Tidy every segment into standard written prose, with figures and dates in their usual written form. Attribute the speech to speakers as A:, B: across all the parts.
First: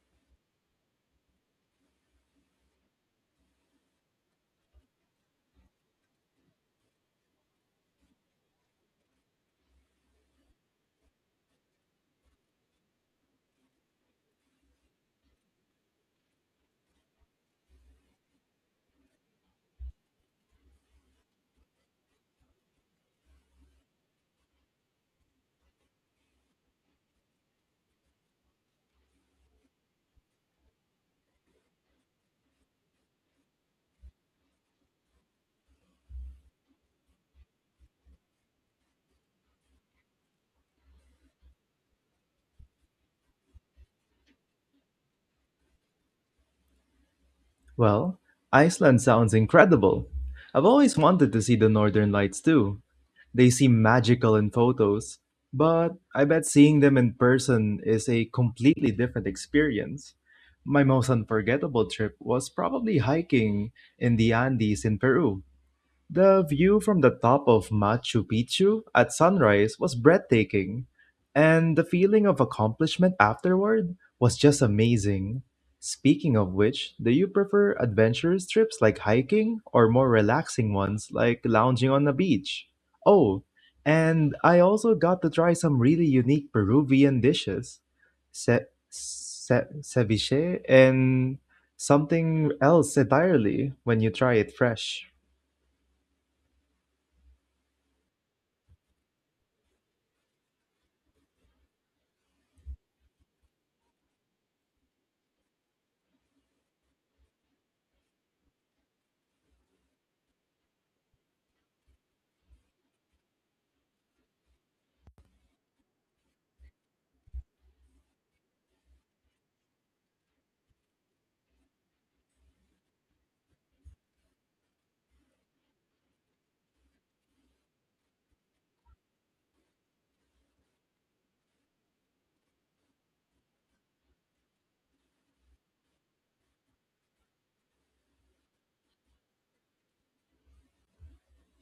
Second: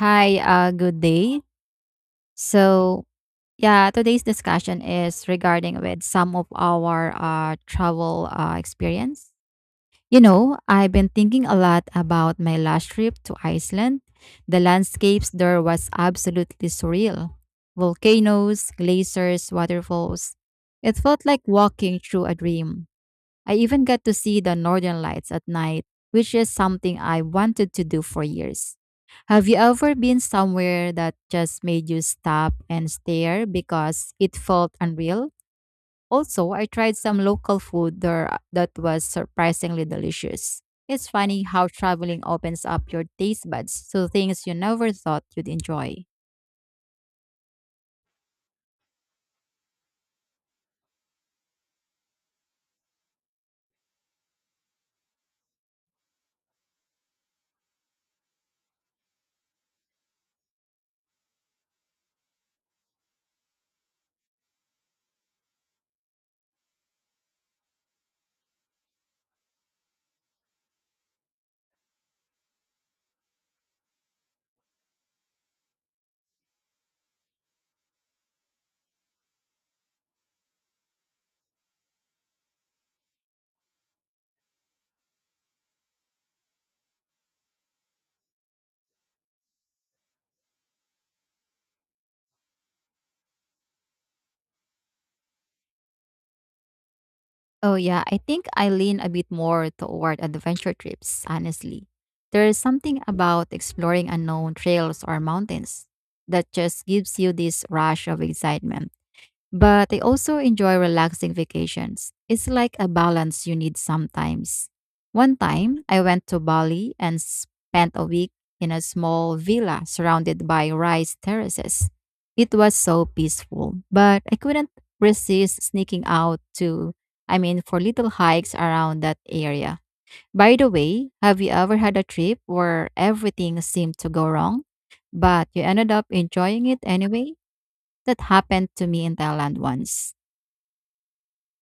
A: Hi, good day. So, yeah, today's discussion is regarding with some of our travel experience. I've been thinking a lot about my last trip to Iceland. The landscapes there was absolutely surreal. Volcanoes, glaciers, waterfalls. It felt like walking through a dream. I even got to see the northern lights at night, which is something I wanted to do for years. Have you ever been somewhere that just made you stop and stare because it felt unreal? Also, I tried some local food there that was surprisingly delicious. It's funny how traveling opens up your taste buds to things you never thought you'd enjoy.
B: Well, Iceland sounds incredible. I've always wanted to see the northern lights too. They seem magical in photos, but I bet seeing them in person is a completely different experience. My most unforgettable trip was probably hiking in the Andes in Peru. The view from the top of Machu Picchu at sunrise was breathtaking, and the feeling of accomplishment afterward was just amazing. Speaking of which, do you prefer adventurous trips like hiking or more relaxing ones like lounging on a beach? Oh, and I also got to try some really unique Peruvian dishes. Ceviche and something else entirely when you try it fresh.
A: Oh, yeah, I think I lean a bit more toward adventure trips, honestly. There is something about exploring unknown trails or mountains that just gives you this rush of excitement. But I also enjoy relaxing vacations. It's like a balance you need sometimes. One time, I went to Bali and spent a week in a small villa surrounded by rice terraces. It was so peaceful, but I couldn't resist sneaking out for little hikes around that area. By the way, have you ever had a trip where everything seemed to go wrong, but you ended up enjoying it anyway? That happened to me in Thailand once.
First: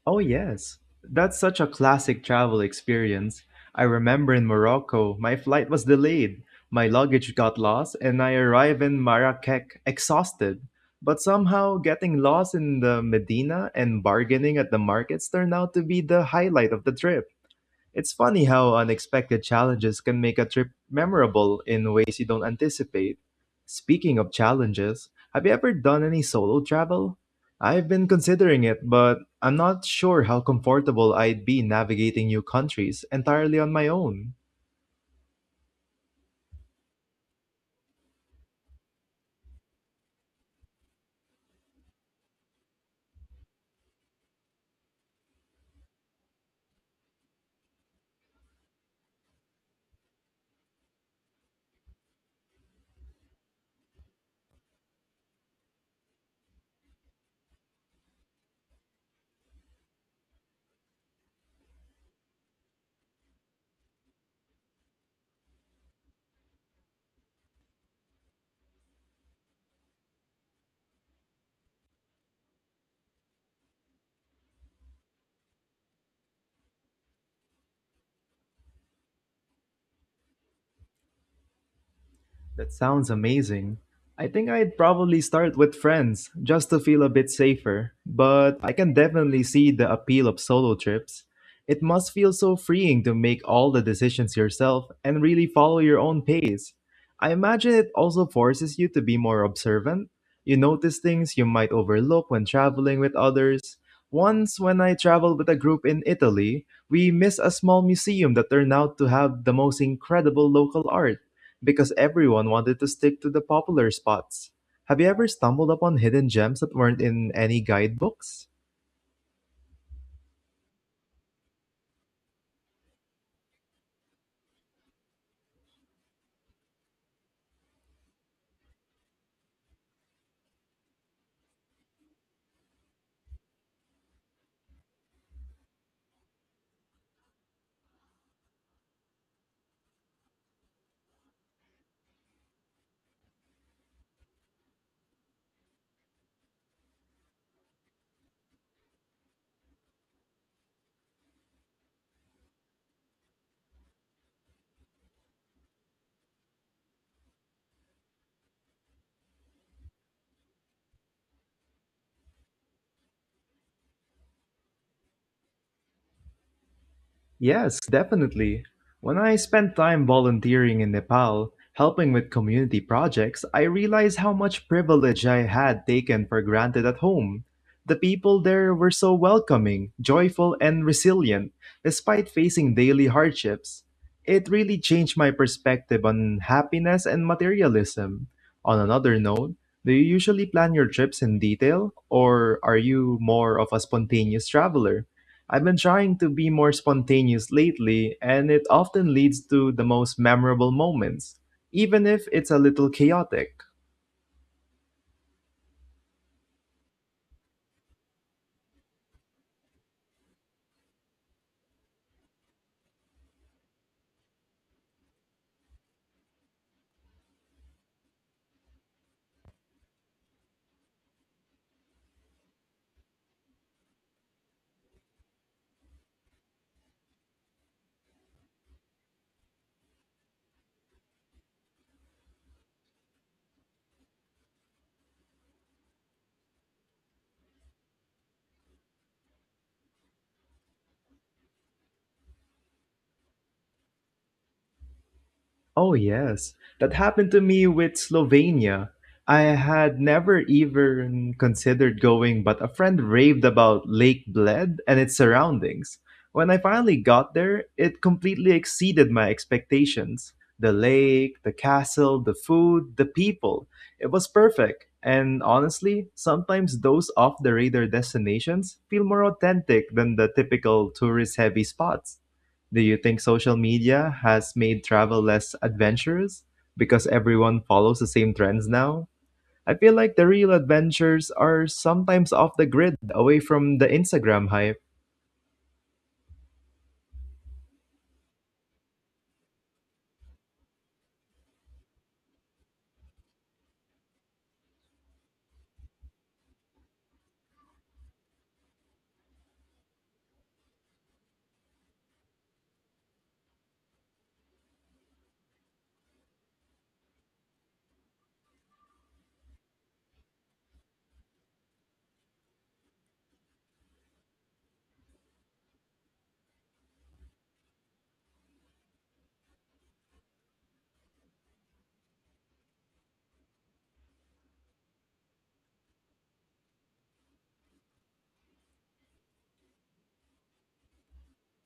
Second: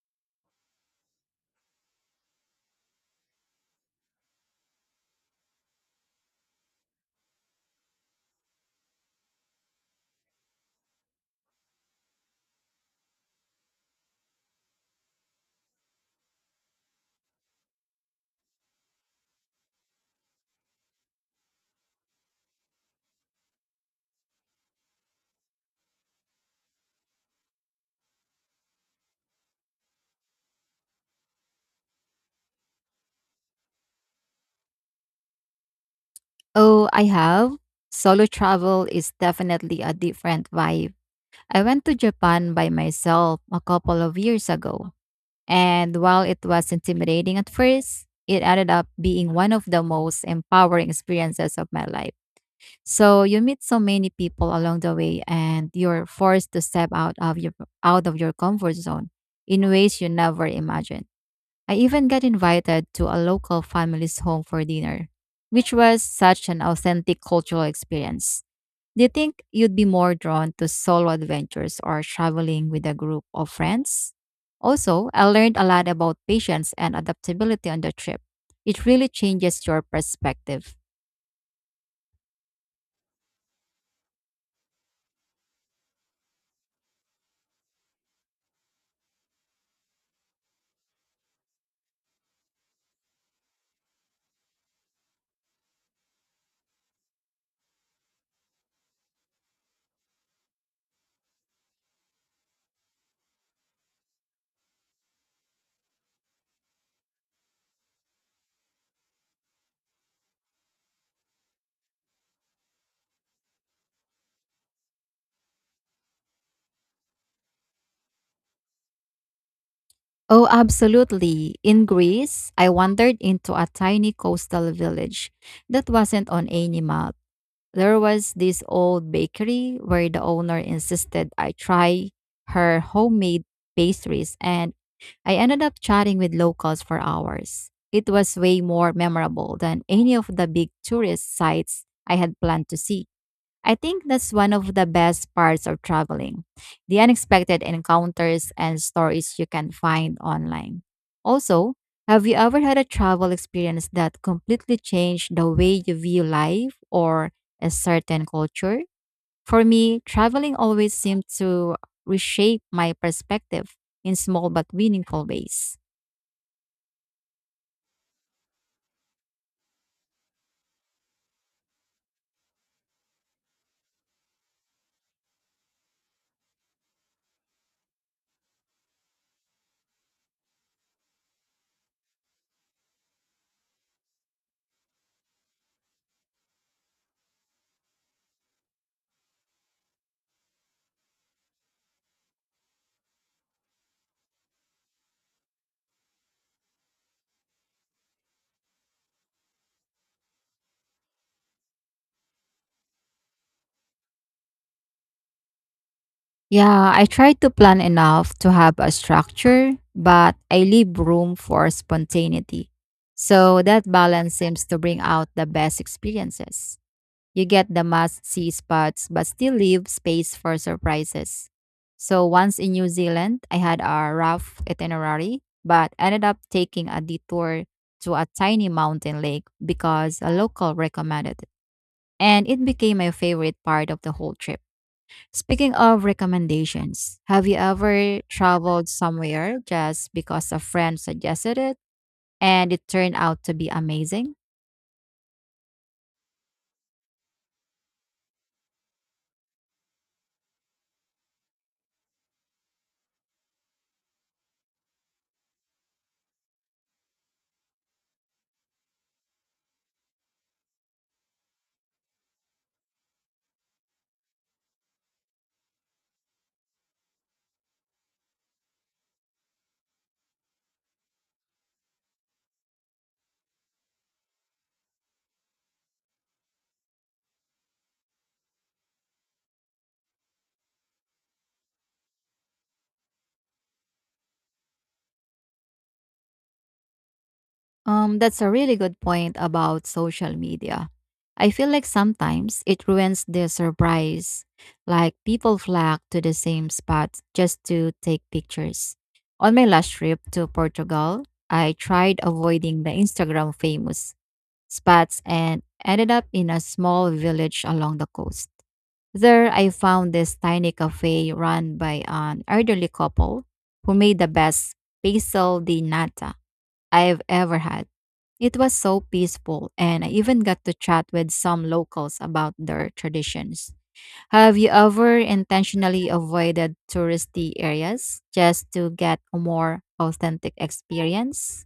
B: Oh, yes. That's such a classic travel experience. I remember in Morocco, my flight was delayed, my luggage got lost, and I arrived in Marrakech exhausted. But somehow, getting lost in the Medina and bargaining at the markets turned out to be the highlight of the trip. It's funny how unexpected challenges can make a trip memorable in ways you don't anticipate. Speaking of challenges, have you ever done any solo travel? I've been considering it, but I'm not sure how comfortable I'd be navigating new countries entirely on my own.
A: Oh, I have. Solo travel is definitely a different vibe. I went to Japan by myself a couple of years ago, and while it was intimidating at first, it ended up being one of the most empowering experiences of my life. So you meet so many people along the way and you're forced to step out of your comfort zone in ways you never imagined. I even got invited to a local family's home for dinner, which was such an authentic cultural experience. Do you think you'd be more drawn to solo adventures or traveling with a group of friends? Also, I learned a lot about patience and adaptability on the trip. It really changes your perspective.
B: That sounds amazing. I think I'd probably start with friends just to feel a bit safer, but I can definitely see the appeal of solo trips. It must feel so freeing to make all the decisions yourself and really follow your own pace. I imagine it also forces you to be more observant. You notice things you might overlook when traveling with others. Once, when I traveled with a group in Italy, we missed a small museum that turned out to have the most incredible local art because everyone wanted to stick to the popular spots. Have you ever stumbled upon hidden gems that weren't in any guidebooks?
A: Oh, absolutely. In Greece, I wandered into a tiny coastal village that wasn't on any map. There was this old bakery where the owner insisted I try her homemade pastries, and I ended up chatting with locals for hours. It was way more memorable than any of the big tourist sites I had planned to see. I think that's one of the best parts of traveling, the unexpected encounters and stories you can find online. Also, have you ever had a travel experience that completely changed the way you view life or a certain culture? For me, traveling always seemed to reshape my perspective in small but meaningful ways.
B: Yes, definitely. When I spent time volunteering in Nepal, helping with community projects, I realized how much privilege I had taken for granted at home. The people there were so welcoming, joyful, and resilient, despite facing daily hardships. It really changed my perspective on happiness and materialism. On another note, do you usually plan your trips in detail, or are you more of a spontaneous traveler? I've been trying to be more spontaneous lately, and it often leads to the most memorable moments, even if it's a little chaotic.
A: Yeah, I try to plan enough to have a structure, but I leave room for spontaneity. So that balance seems to bring out the best experiences. You get the must see spots, but still leave space for surprises. So once in New Zealand, I had a rough itinerary, but ended up taking a detour to a tiny mountain lake because a local recommended it. And it became my favorite part of the whole trip. Speaking of recommendations, have you ever traveled somewhere just because a friend suggested it and it turned out to be amazing?
B: Oh, yes. That happened to me with Slovenia. I had never even considered going, but a friend raved about Lake Bled and its surroundings. When I finally got there, it completely exceeded my expectations. The lake, the castle, the food, the people. It was perfect. And honestly, sometimes those off the radar destinations feel more authentic than the typical tourist heavy spots. Do you think social media has made travel less adventurous because everyone follows the same trends now? I feel like the real adventures are sometimes off the grid, away from the Instagram hype.
A: That's a really good point about social media. I feel like sometimes it ruins the surprise, like people flock to the same spot just to take pictures. On my last trip to Portugal, I tried avoiding the Instagram famous spots and ended up in a small village along the coast. There, I found this tiny cafe run by an elderly couple who made the best basil di nata I've ever had. It was so peaceful, and I even got to chat with some locals about their traditions. Have you ever intentionally avoided touristy areas just to get a more authentic experience?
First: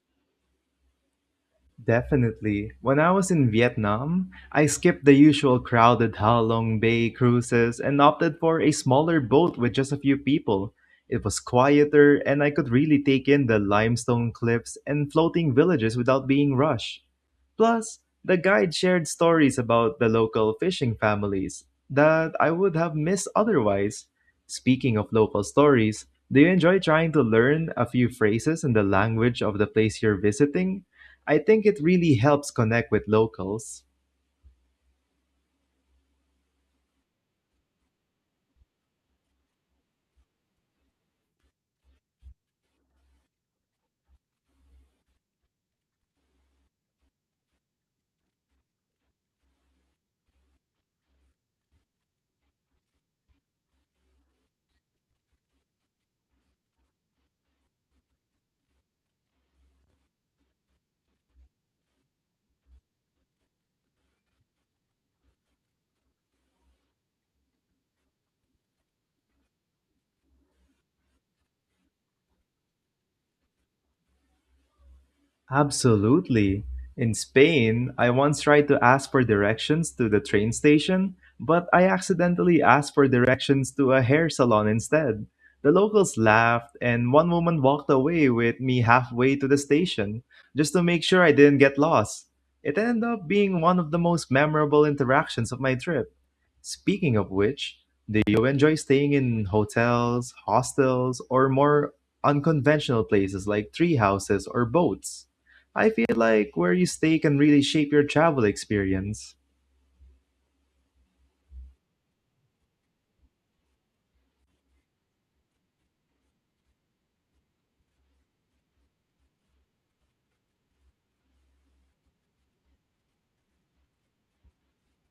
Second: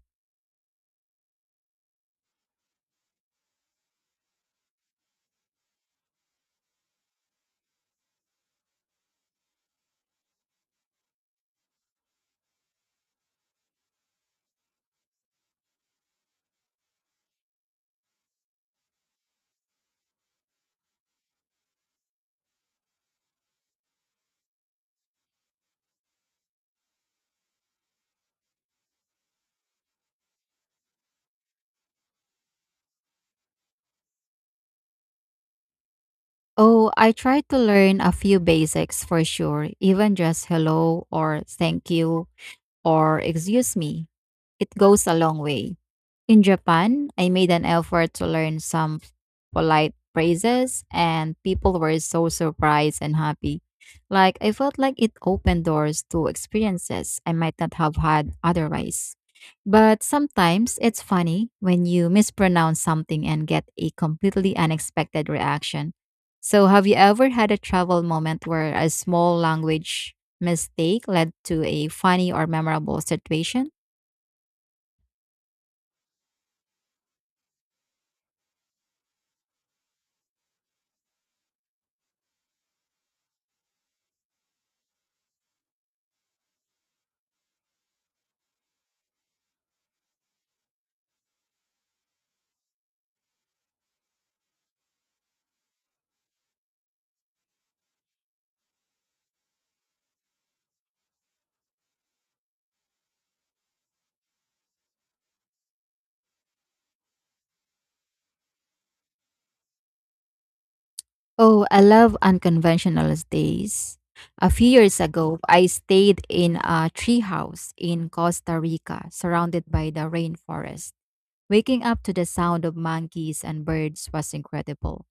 B: Definitely. When I was in Vietnam, I skipped the usual crowded Ha Long Bay cruises and opted for a smaller boat with just a few people. It was quieter, and I could really take in the limestone cliffs and floating villages without being rushed. Plus, the guide shared stories about the local fishing families that I would have missed otherwise. Speaking of local stories, do you enjoy trying to learn a few phrases in the language of the place you're visiting? I think it really helps connect with locals.
A: Oh, I try to learn a few basics for sure, even just hello or thank you or excuse me. It goes a long way. In Japan, I made an effort to learn some polite phrases, and people were so surprised and happy. Like, I felt like it opened doors to experiences I might not have had otherwise. But sometimes it's funny when you mispronounce something and get a completely unexpected reaction. So, have you ever had a travel moment where a small language mistake led to a funny or memorable situation?
B: Absolutely. In Spain, I once tried to ask for directions to the train station, but I accidentally asked for directions to a hair salon instead. The locals laughed, and one woman walked away with me halfway to the station just to make sure I didn't get lost. It ended up being one of the most memorable interactions of my trip. Speaking of which, do you enjoy staying in hotels, hostels, or more unconventional places like tree houses or boats? I feel like where you stay can really shape your travel experience.
A: Oh, I love unconventional stays. A few years ago, I stayed in a treehouse in Costa Rica, surrounded by the rainforest. Waking up to the sound of monkeys and birds was incredible,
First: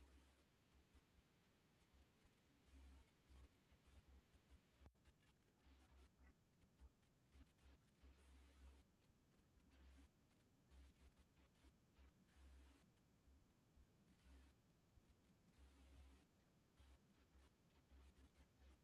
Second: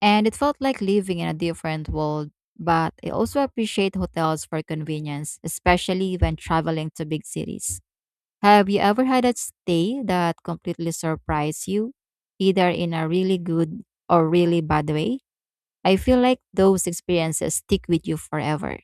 A: and it felt like living in a different world. But I also appreciate hotels for convenience, especially when traveling to big cities. Have you ever had a stay that completely surprised you, either in a really good or really bad way? I feel like those experiences stick with you forever.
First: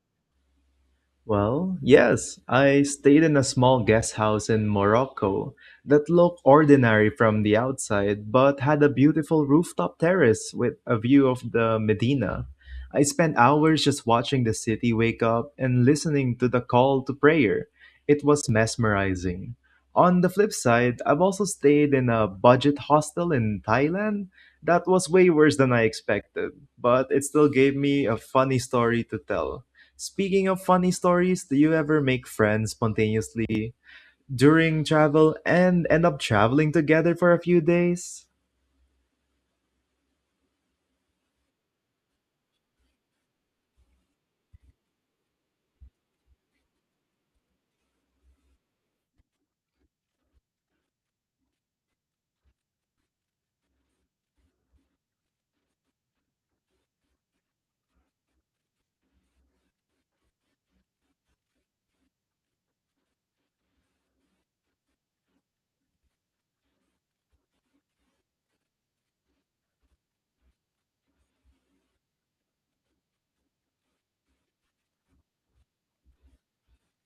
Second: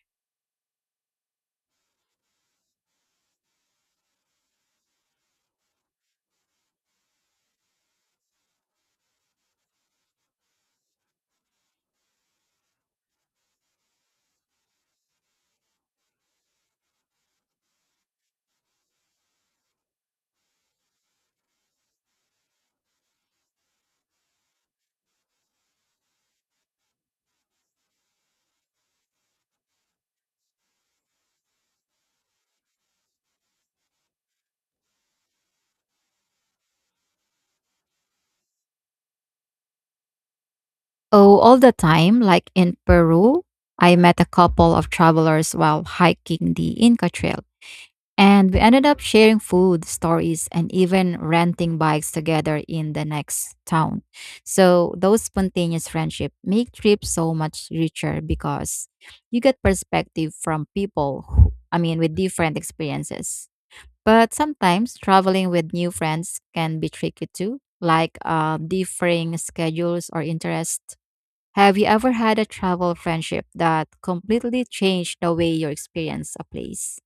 B: Well, yes, I stayed in a small guest house in Morocco that looked ordinary from the outside but had a beautiful rooftop terrace with a view of the Medina. I spent hours just watching the city wake up and listening to the call to prayer. It was mesmerizing. On the flip side, I've also stayed in a budget hostel in Thailand that was way worse than I expected, but it still gave me a funny story to tell. Speaking of funny stories, do you ever make friends spontaneously during travel and end up traveling together for a few days?
A: Oh, all the time. Like in Peru, I met a couple of travelers while hiking the Inca Trail, and we ended up sharing food, stories, and even renting bikes together in the next town. So, those spontaneous friendships make trips so much richer because you get perspective from people with different experiences. But sometimes traveling with new friends can be tricky too, like differing schedules or interests. Have you ever had a travel friendship that completely changed the way you experience a place?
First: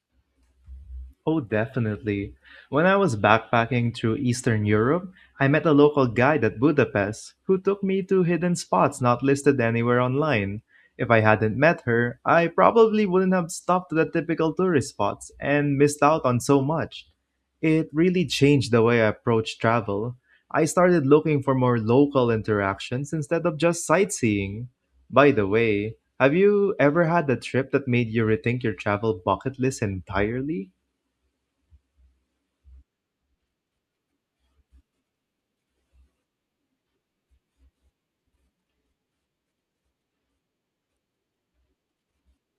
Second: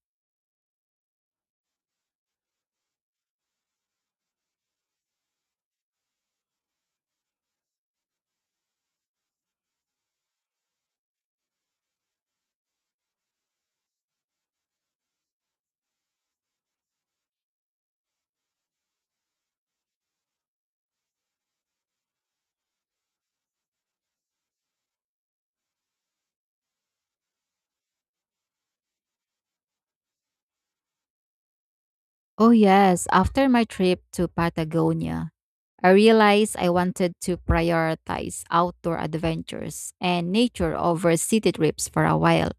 B: Oh, definitely. When I was backpacking through Eastern Europe, I met a local guide at Budapest who took me to hidden spots not listed anywhere online. If I hadn't met her, I probably wouldn't have stopped at the typical tourist spots and missed out on so much. It really changed the way I approached travel. I started looking for more local interactions instead of just sightseeing. By the way, have you ever had a trip that made you rethink your travel bucket list entirely?
A: Oh, yes. After my trip to Patagonia, I realized I wanted to prioritize outdoor adventures and nature over city trips for a while.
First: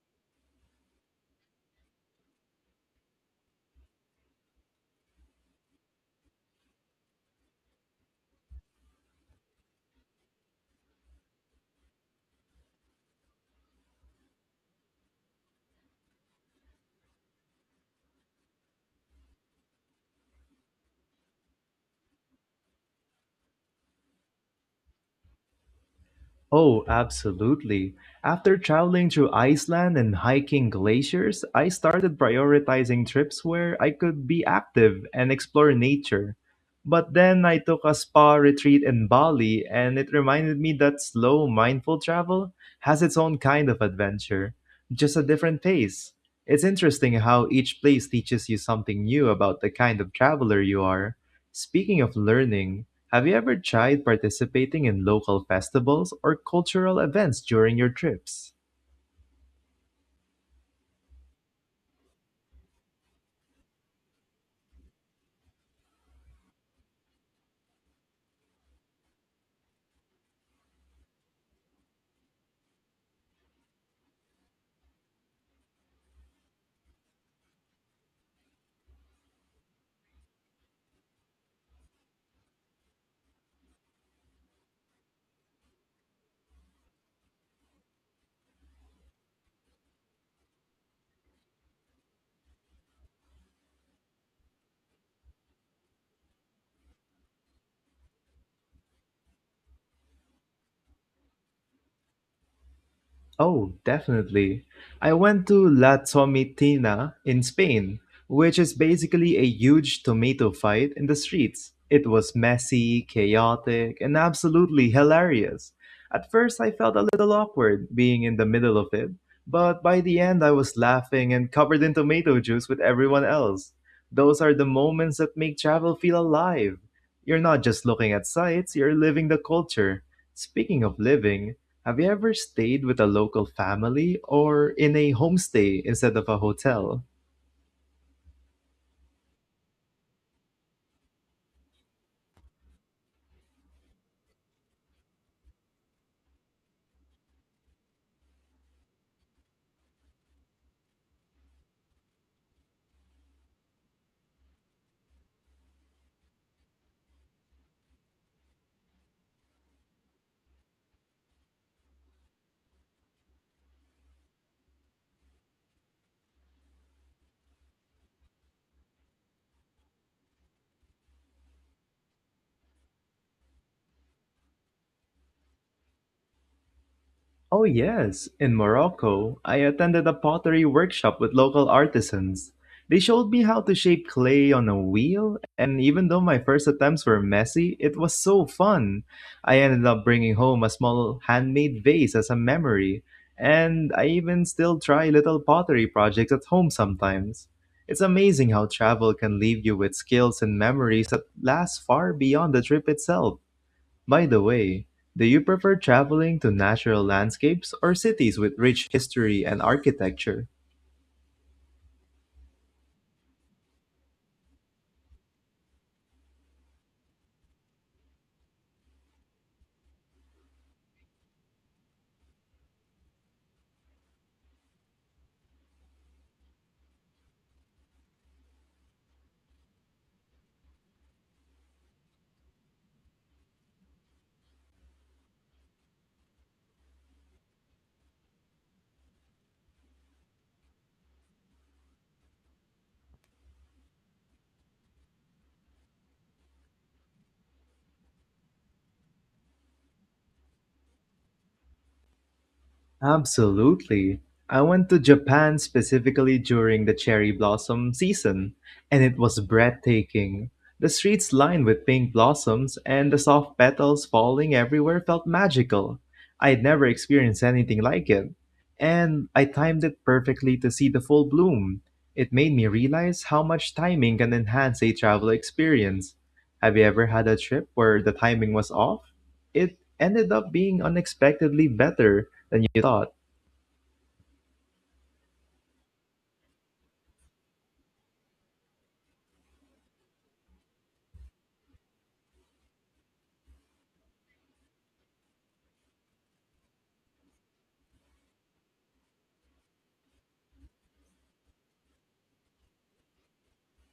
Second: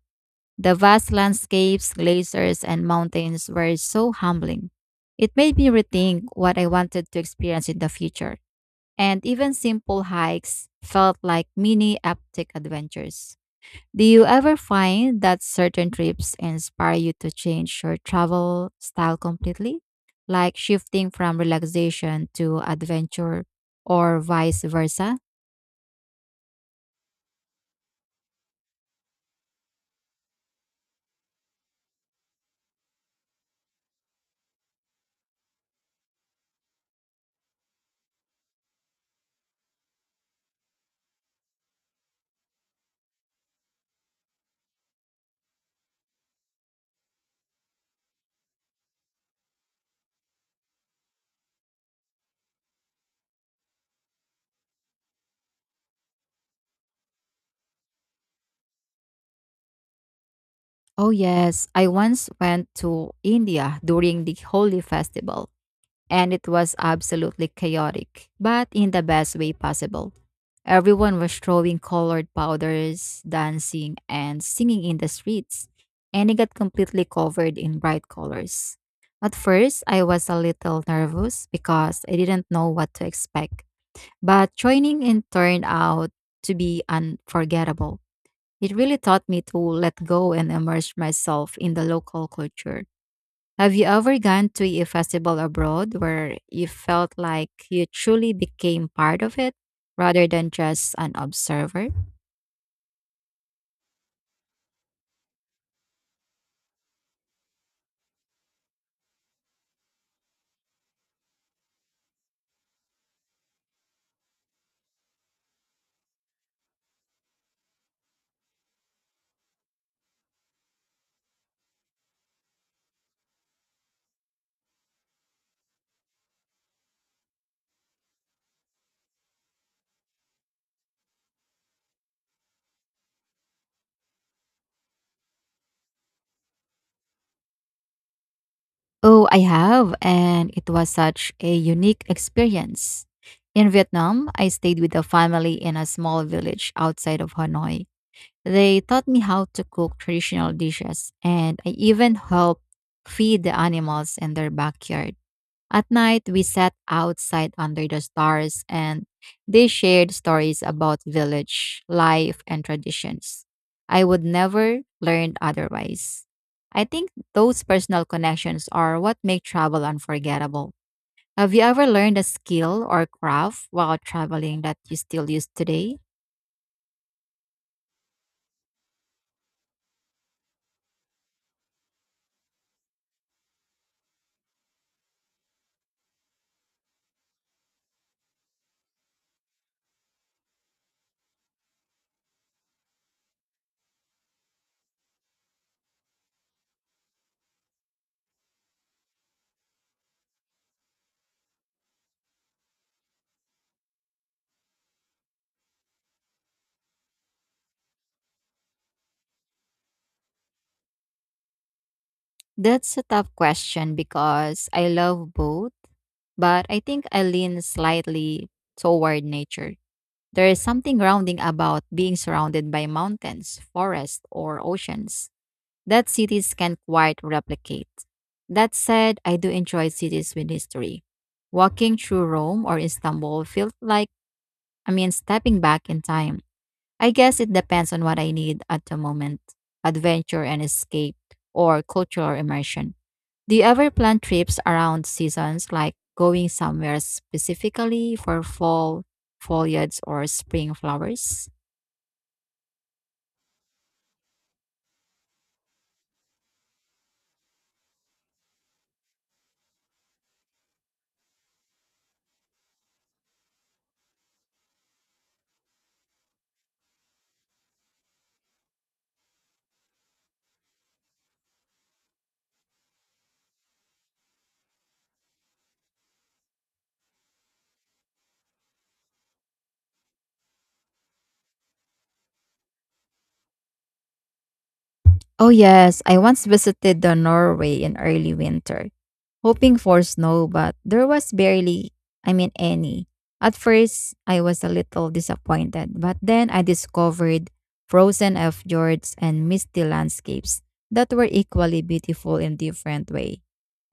A: The vast landscapes, glaciers, and mountains were so humbling. It made me rethink what I wanted to experience in the future. And even simple hikes felt like mini epic adventures. Do you ever find that certain trips inspire you to change your travel style completely? Like shifting from relaxation to adventure or vice versa?
B: Oh, absolutely. After traveling through Iceland and hiking glaciers, I started prioritizing trips where I could be active and explore nature. But then I took a spa retreat in Bali, and it reminded me that slow, mindful travel has its own kind of adventure, just a different pace. It's interesting how each place teaches you something new about the kind of traveler you are. Speaking of learning, have you ever tried participating in local festivals or cultural events during your trips?
A: Oh, yes. I once went to India during the Holy Festival, and it was absolutely chaotic, but in the best way possible. Everyone was throwing colored powders, dancing, and singing in the streets, and it got completely covered in bright colors. At first, I was a little nervous because I didn't know what to expect, but joining in turned out to be unforgettable. It really taught me to let go and immerse myself in the local culture. Have you ever gone to a festival abroad where you felt like you truly became part of it rather than just an observer?
B: Oh, definitely. I went to La Tomitina in Spain, which is basically a huge tomato fight in the streets. It was messy, chaotic, and absolutely hilarious. At first, I felt a little awkward being in the middle of it, but by the end, I was laughing and covered in tomato juice with everyone else. Those are the moments that make travel feel alive. You're not just looking at sights, you're living the culture. Speaking of living, have you ever stayed with a local family or in a homestay instead of a hotel?
A: Oh, I have, and it was such a unique experience. In Vietnam, I stayed with a family in a small village outside of Hanoi. They taught me how to cook traditional dishes, and I even helped feed the animals in their backyard. At night, we sat outside under the stars and they shared stories about village life and traditions. I would never learn otherwise. I think those personal connections are what make travel unforgettable. Have you ever learned a skill or craft while traveling that you still use today?
B: Oh, yes. In Morocco, I attended a pottery workshop with local artisans. They showed me how to shape clay on a wheel, and even though my first attempts were messy, it was so fun. I ended up bringing home a small handmade vase as a memory, and I even still try little pottery projects at home sometimes. It's amazing how travel can leave you with skills and memories that last far beyond the trip itself. By the way, do you prefer traveling to natural landscapes or cities with rich history and architecture?
A: That's a tough question because I love both, but I think I lean slightly toward nature. There is something grounding about being surrounded by mountains, forests, or oceans that cities can't quite replicate. That said, I do enjoy cities with history. Walking through Rome or Istanbul felt like stepping back in time. I guess it depends on what I need at the moment, adventure and escape, or cultural immersion. Do you ever plan trips around seasons, like going somewhere specifically for fall foliage or spring flowers?
B: Absolutely. I went to Japan specifically during the cherry blossom season, and it was breathtaking. The streets lined with pink blossoms and the soft petals falling everywhere felt magical. I had never experienced anything like it, and I timed it perfectly to see the full bloom. It made me realize how much timing can enhance a travel experience. Have you ever had a trip where the timing was off? It ended up being unexpectedly better then you thought.
A: Oh, yes, I once visited the Norway in early winter, hoping for snow, but there was barely any. At first, I was a little disappointed, but then I discovered frozen fjords and misty landscapes that were equally beautiful in different way.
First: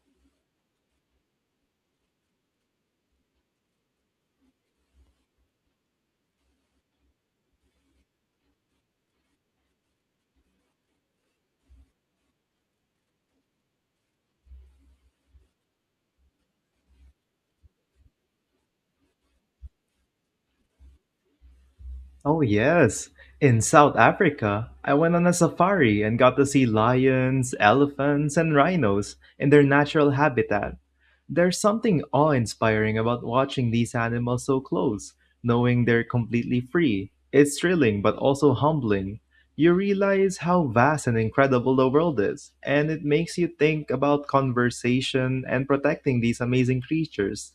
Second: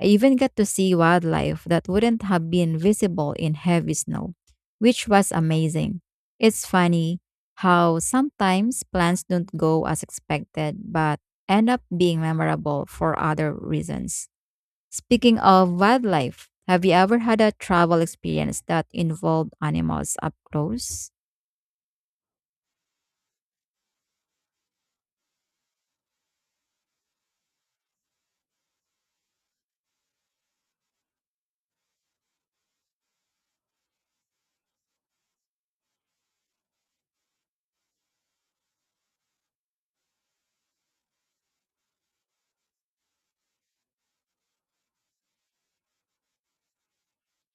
A: I even got to see wildlife that wouldn't have been visible in heavy snow, which was amazing. It's funny how sometimes plans don't go as expected but end up being memorable for other reasons. Speaking of wildlife, have you ever had a travel experience that involved animals up close?
B: Oh yes, in South Africa, I went on a safari and got to see lions, elephants, and rhinos in their natural habitat. There's something awe inspiring about watching these animals so close, knowing they're completely free. It's thrilling but also humbling. You realize how vast and incredible the world is, and it makes you think about conservation and protecting these amazing creatures.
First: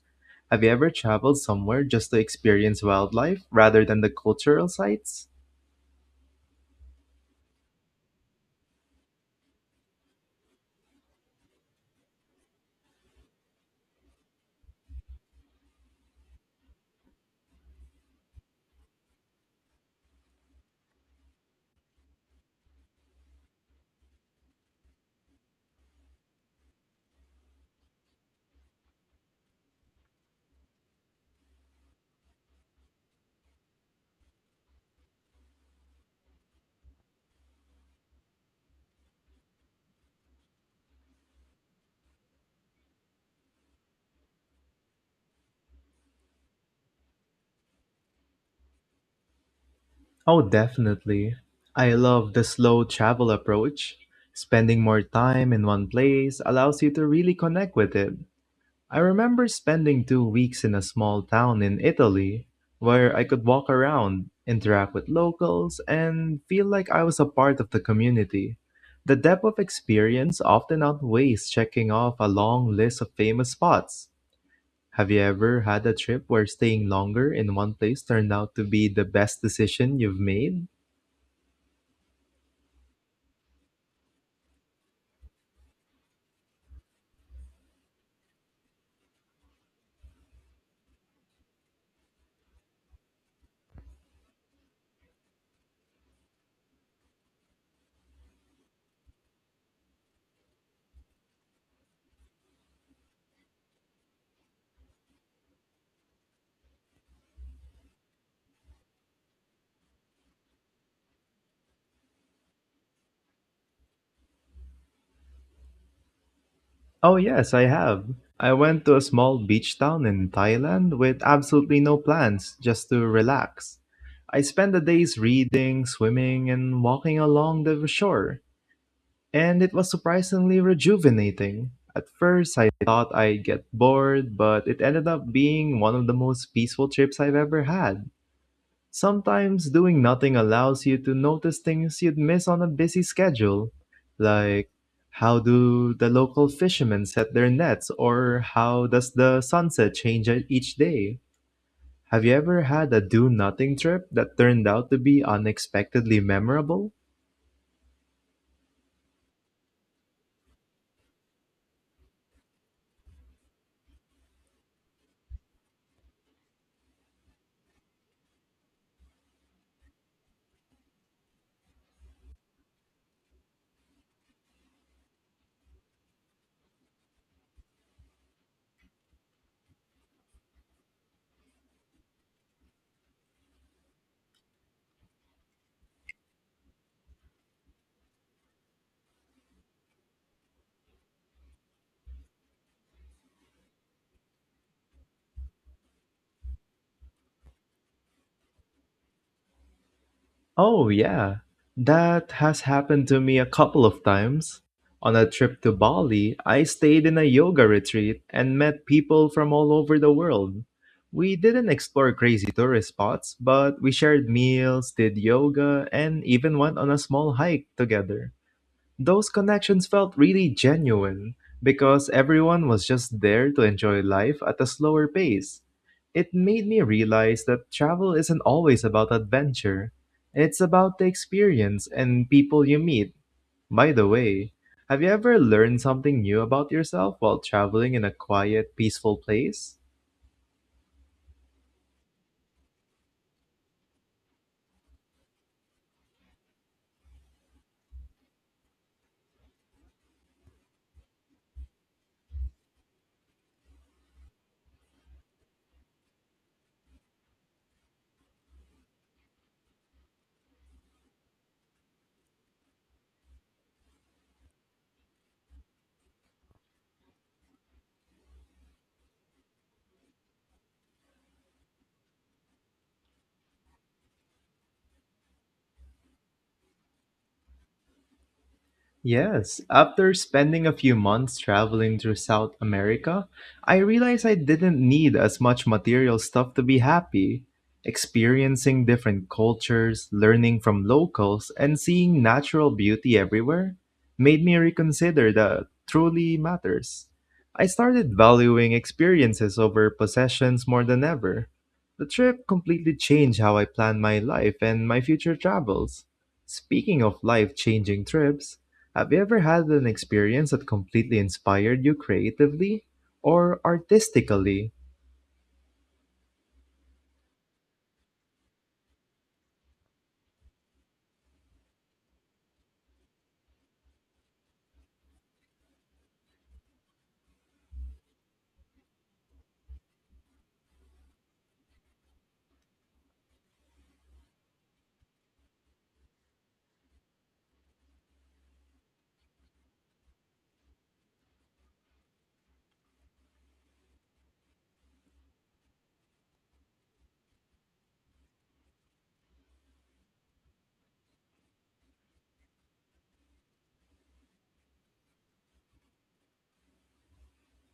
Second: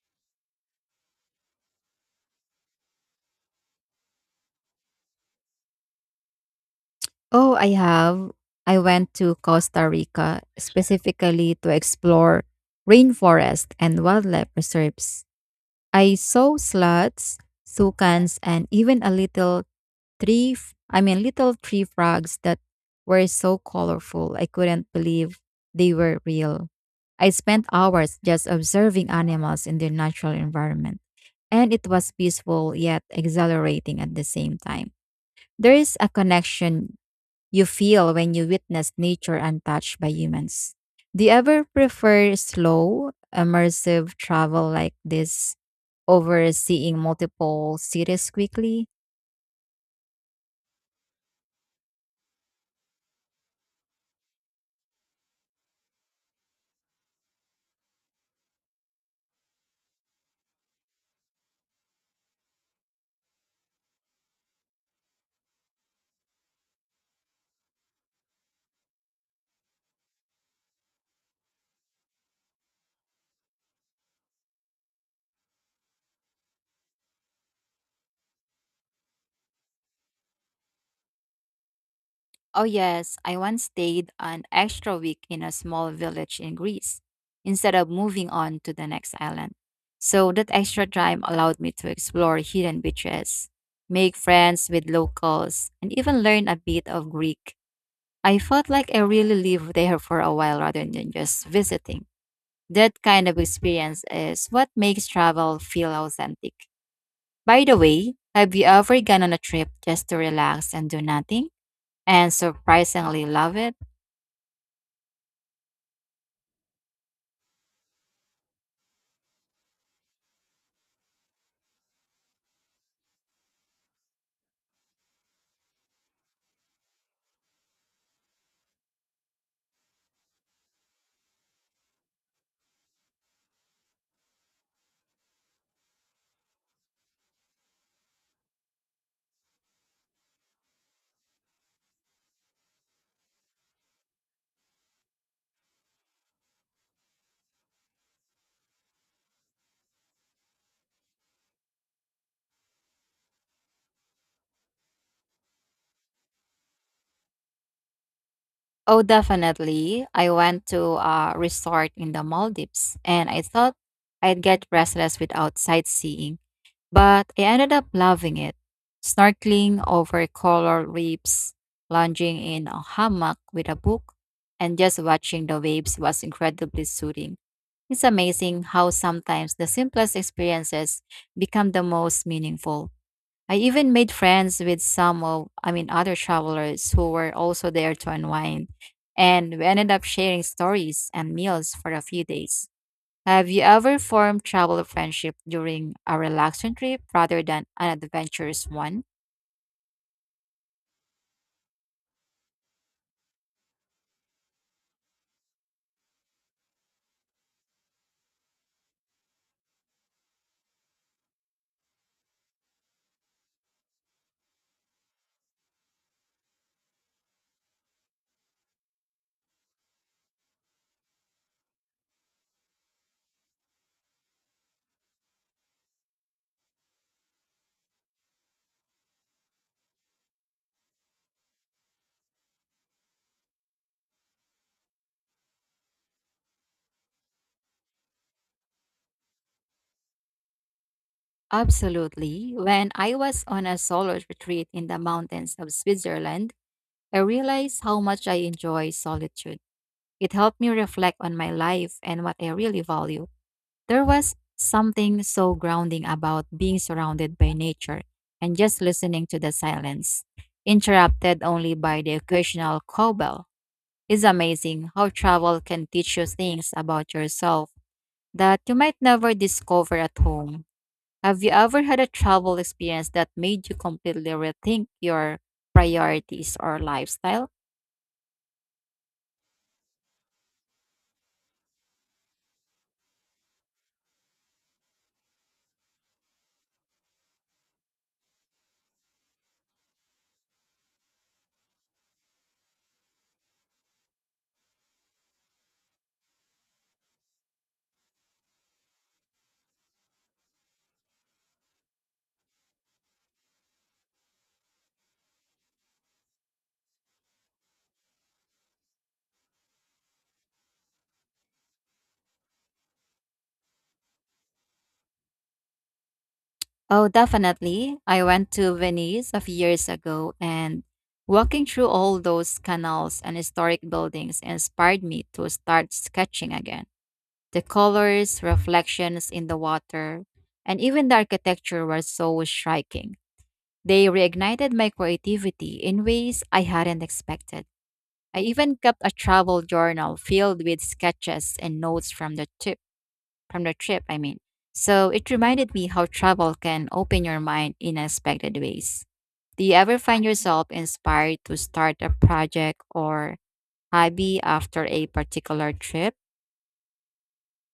B: Have you ever traveled somewhere just to experience wildlife rather than the cultural sites?
A: Oh, I have. I went to Costa Rica specifically to explore rainforest and wildlife reserves. I saw sloths, toucans, and even a little Three, f- I mean, little tree frogs that were so colorful, I couldn't believe they were real. I spent hours just observing animals in their natural environment, and it was peaceful yet exhilarating at the same time. There is a connection you feel when you witness nature untouched by humans. Do you ever prefer slow, immersive travel like this over seeing multiple cities quickly?
B: Oh, definitely. I love the slow travel approach. Spending more time in one place allows you to really connect with it. I remember spending 2 weeks in a small town in Italy where I could walk around, interact with locals, and feel like I was a part of the community. The depth of experience often outweighs checking off a long list of famous spots. Have you ever had a trip where staying longer in one place turned out to be the best decision you've made?
A: Oh, yes, I once stayed an extra week in a small village in Greece instead of moving on to the next island. So that extra time allowed me to explore hidden beaches, make friends with locals, and even learn a bit of Greek. I felt like I really lived there for a while rather than just visiting. That kind of experience is what makes travel feel authentic. By the way, have you ever gone on a trip just to relax and do nothing and surprisingly love it?
B: Oh, yes, I have. I went to a small beach town in Thailand with absolutely no plans, just to relax. I spent the days reading, swimming, and walking along the shore, and it was surprisingly rejuvenating. At first, I thought I'd get bored, but it ended up being one of the most peaceful trips I've ever had. Sometimes doing nothing allows you to notice things you'd miss on a busy schedule, like how do the local fishermen set their nets or how does the sunset change each day? Have you ever had a do nothing trip that turned out to be unexpectedly memorable?
A: Oh, definitely. I went to a resort in the Maldives and I thought I'd get restless without sightseeing, but I ended up loving it. Snorkeling over coral reefs, lounging in a hammock with a book, and just watching the waves was incredibly soothing. It's amazing how sometimes the simplest experiences become the most meaningful. I even made friends with some of, I mean, other travelers who were also there to unwind. And we ended up sharing stories and meals for a few days. Have you ever formed travel friendship during a relaxing trip rather than an adventurous one?
B: Oh, yeah. That has happened to me a couple of times. On a trip to Bali, I stayed in a yoga retreat and met people from all over the world. We didn't explore crazy tourist spots, but we shared meals, did yoga, and even went on a small hike together. Those connections felt really genuine because everyone was just there to enjoy life at a slower pace. It made me realize that travel isn't always about adventure. It's about the experience and people you meet. By the way, have you ever learned something new about yourself while traveling in a quiet, peaceful place?
A: Absolutely. When I was on a solo retreat in the mountains of Switzerland, I realized how much I enjoy solitude. It helped me reflect on my life and what I really value. There was something so grounding about being surrounded by nature and just listening to the silence, interrupted only by the occasional cowbell. It's amazing how travel can teach you things about yourself that you might never discover at home. Have you ever had a travel experience that made you completely rethink your priorities or lifestyle?
B: Yes, after spending a few months traveling through South America, I realized I didn't need as much material stuff to be happy. Experiencing different cultures, learning from locals, and seeing natural beauty everywhere made me reconsider that truly matters. I started valuing experiences over possessions more than ever. The trip completely changed how I plan my life and my future travels. Speaking of life changing trips, have you ever had an experience that completely inspired you creatively or artistically?
A: Oh, definitely. I went to Venice a few years ago and walking through all those canals and historic buildings inspired me to start sketching again. The colors, reflections in the water, and even the architecture were so striking. They reignited my creativity in ways I hadn't expected. I even kept a travel journal filled with sketches and notes from the trip, I mean. So it reminded me how travel can open your mind in unexpected ways. Do you ever find yourself inspired to start a project or hobby after a particular trip?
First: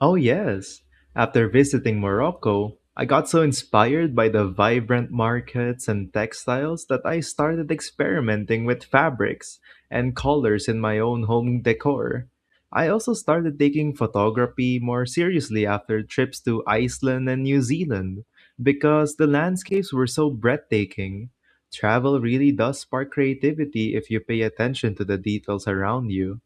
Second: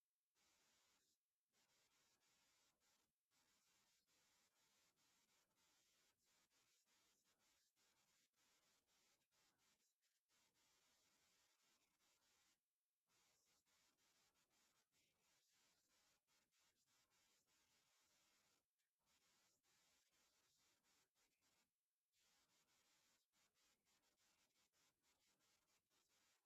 B: Oh, yes. After visiting Morocco, I got so inspired by the vibrant markets and textiles that I started experimenting with fabrics and colors in my own home decor. I also started taking photography more seriously after trips to Iceland and New Zealand because the landscapes were so breathtaking. Travel really does spark creativity if you pay attention to the details around you.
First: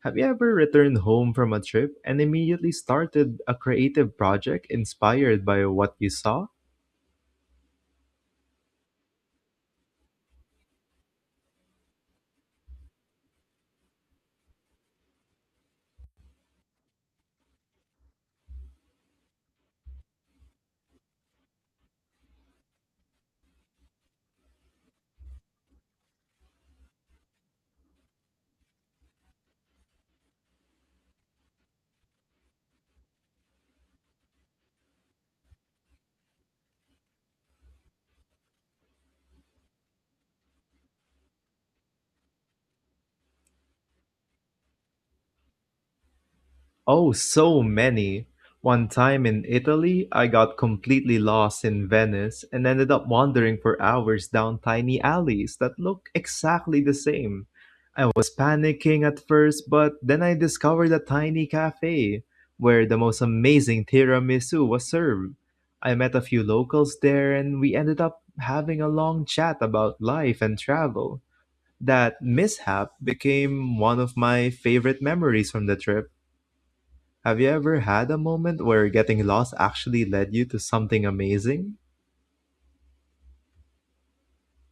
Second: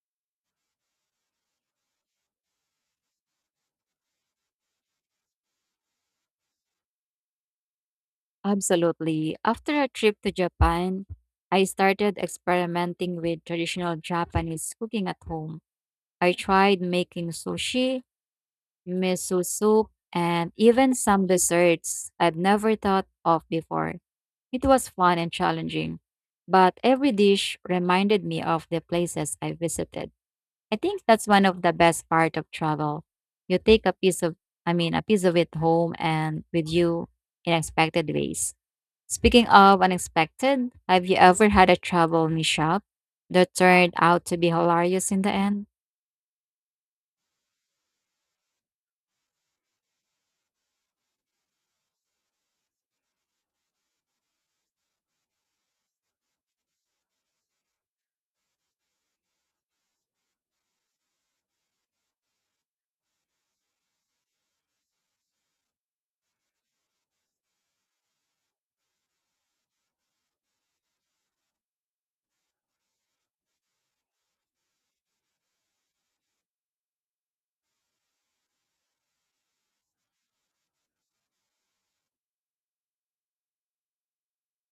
B: Have you ever returned home from a trip and immediately started a creative project inspired by what you saw?
A: Absolutely. After a trip to Japan, I started experimenting with traditional Japanese cooking at home. I tried making sushi, miso soup, and even some desserts I'd never thought of before. It was fun and challenging, but every dish reminded me of the places I visited. I think that's one of the best part of travel. You take a piece of I mean a piece of it home and with you in unexpected ways. Speaking of unexpected, have you ever had a travel mishap that turned out to be hilarious in the end?
B: Oh, so many. One time in Italy, I got completely lost in Venice and ended up wandering for hours down tiny alleys that look exactly the same. I was panicking at first, but then I discovered a tiny cafe where the most amazing tiramisu was served. I met a few locals there and we ended up having a long chat about life and travel. That mishap became one of my favorite memories from the trip. Have you ever had a moment where getting lost actually led you to something amazing?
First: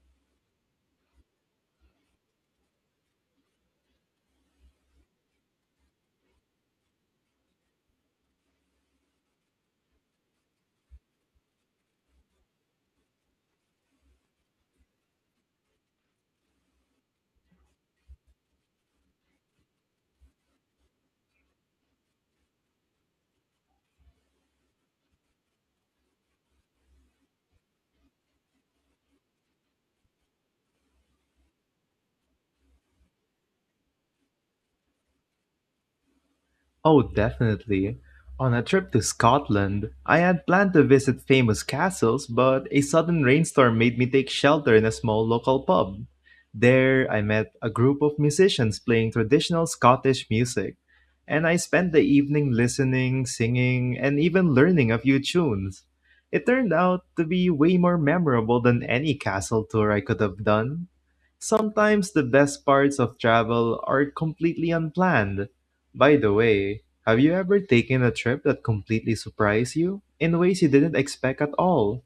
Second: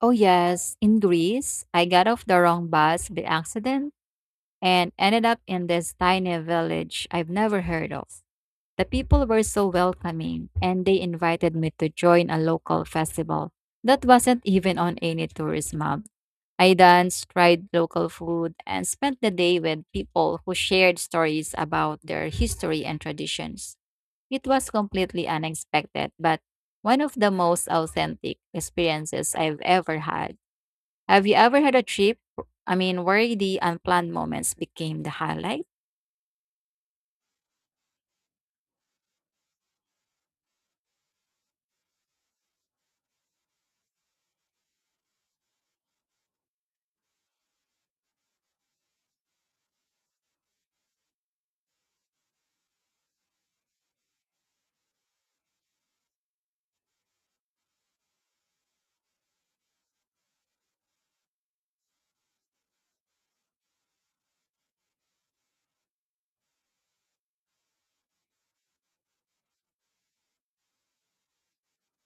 A: Oh yes, in Greece, I got off the wrong bus by accident and ended up in this tiny village I've never heard of. The people were so welcoming, and they invited me to join a local festival that wasn't even on any tourist map. I danced, tried local food, and spent the day with people who shared stories about their history and traditions. It was completely unexpected, but one of the most authentic experiences I've ever had. Have you ever had a trip? I mean, where the unplanned moments became the highlight?
B: Oh, definitely. On a trip to Scotland, I had planned to visit famous castles, but a sudden rainstorm made me take shelter in a small local pub. There, I met a group of musicians playing traditional Scottish music, and I spent the evening listening, singing, and even learning a few tunes. It turned out to be way more memorable than any castle tour I could have done. Sometimes the best parts of travel are completely unplanned. By the way, have you ever taken a trip that completely surprised you in ways you didn't expect at all?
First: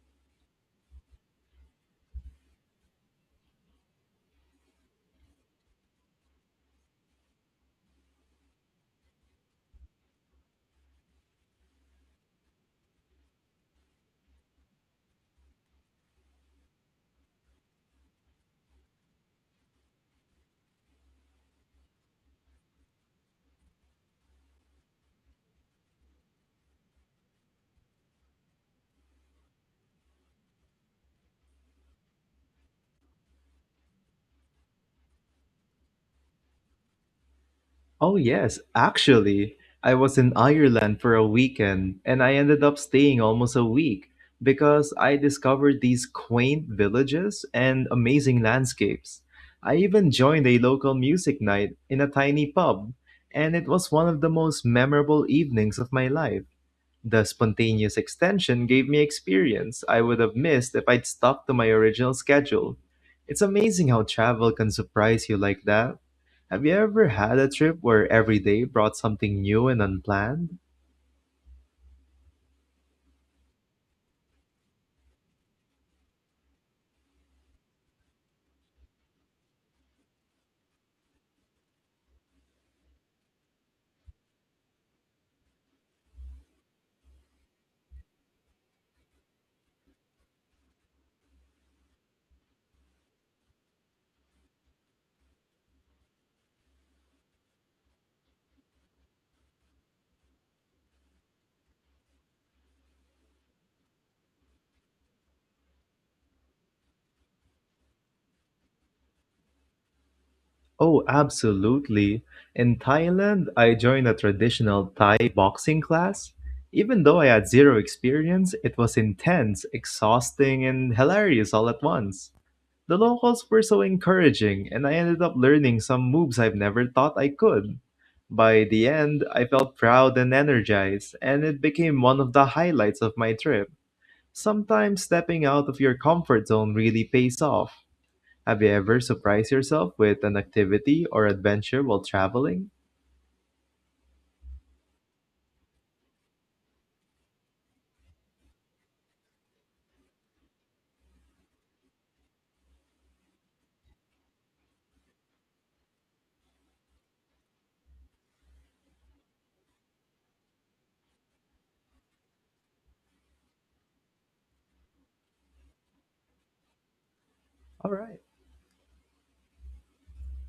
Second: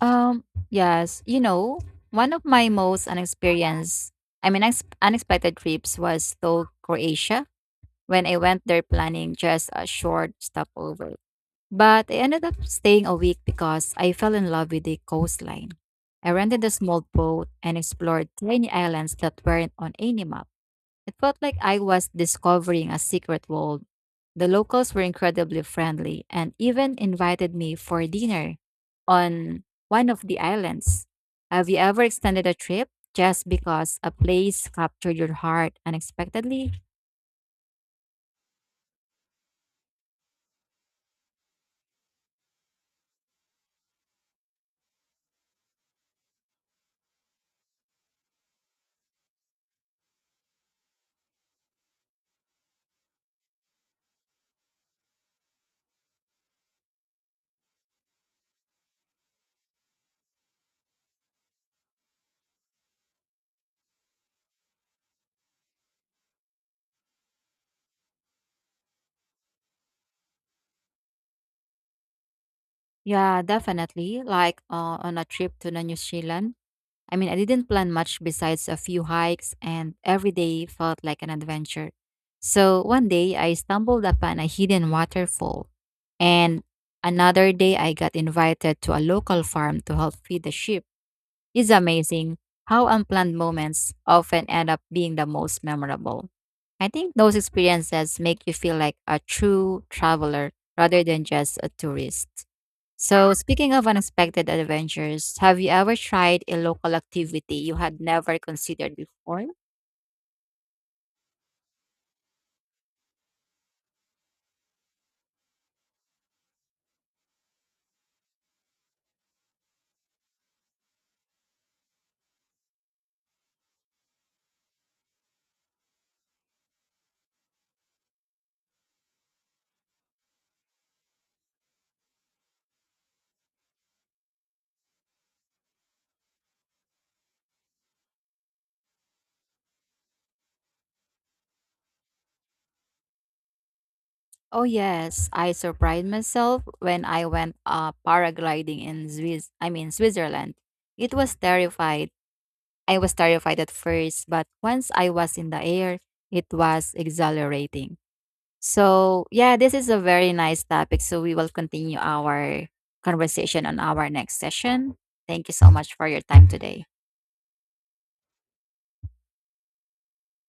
A: Um, yes, you know, one of my most unexperienced, I mean, ex- unexpected trips was to Croatia when I went there planning just a short stopover. But I ended up staying a week because I fell in love with the coastline. I rented a small boat and explored tiny islands that weren't on any map. It felt like I was discovering a secret world. The locals were incredibly friendly and even invited me for dinner on one of the islands. Have you ever extended a trip just because a place captured your heart unexpectedly?
B: Oh, yes, actually. I was in Ireland for a weekend and I ended up staying almost a week because I discovered these quaint villages and amazing landscapes. I even joined a local music night in a tiny pub, and it was one of the most memorable evenings of my life. The spontaneous extension gave me experience I would have missed if I'd stuck to my original schedule. It's amazing how travel can surprise you like that. Have you ever had a trip where every day brought something new and unplanned?
A: Yeah, definitely. On a trip to the New Zealand, I didn't plan much besides a few hikes, and every day felt like an adventure. So one day I stumbled upon a hidden waterfall, and another day I got invited to a local farm to help feed the sheep. It's amazing how unplanned moments often end up being the most memorable. I think those experiences make you feel like a true traveler rather than just a tourist. So, speaking of unexpected adventures, have you ever tried a local activity you had never considered before?
B: Oh, absolutely. In Thailand, I joined a traditional Thai boxing class. Even though I had zero experience, it was intense, exhausting, and hilarious all at once. The locals were so encouraging, and I ended up learning some moves I've never thought I could. By the end, I felt proud and energized, and it became one of the highlights of my trip. Sometimes stepping out of your comfort zone really pays off. Have you ever surprised yourself with an activity or adventure while traveling?
A: Oh, yes. I surprised myself when I went paragliding in Switzerland. It was terrifying I was terrified at first, but once I was in the air, it was exhilarating. So, yeah, this is a very nice topic. So, we will continue our conversation on our next session. Thank you so much for your time today.
B: All right.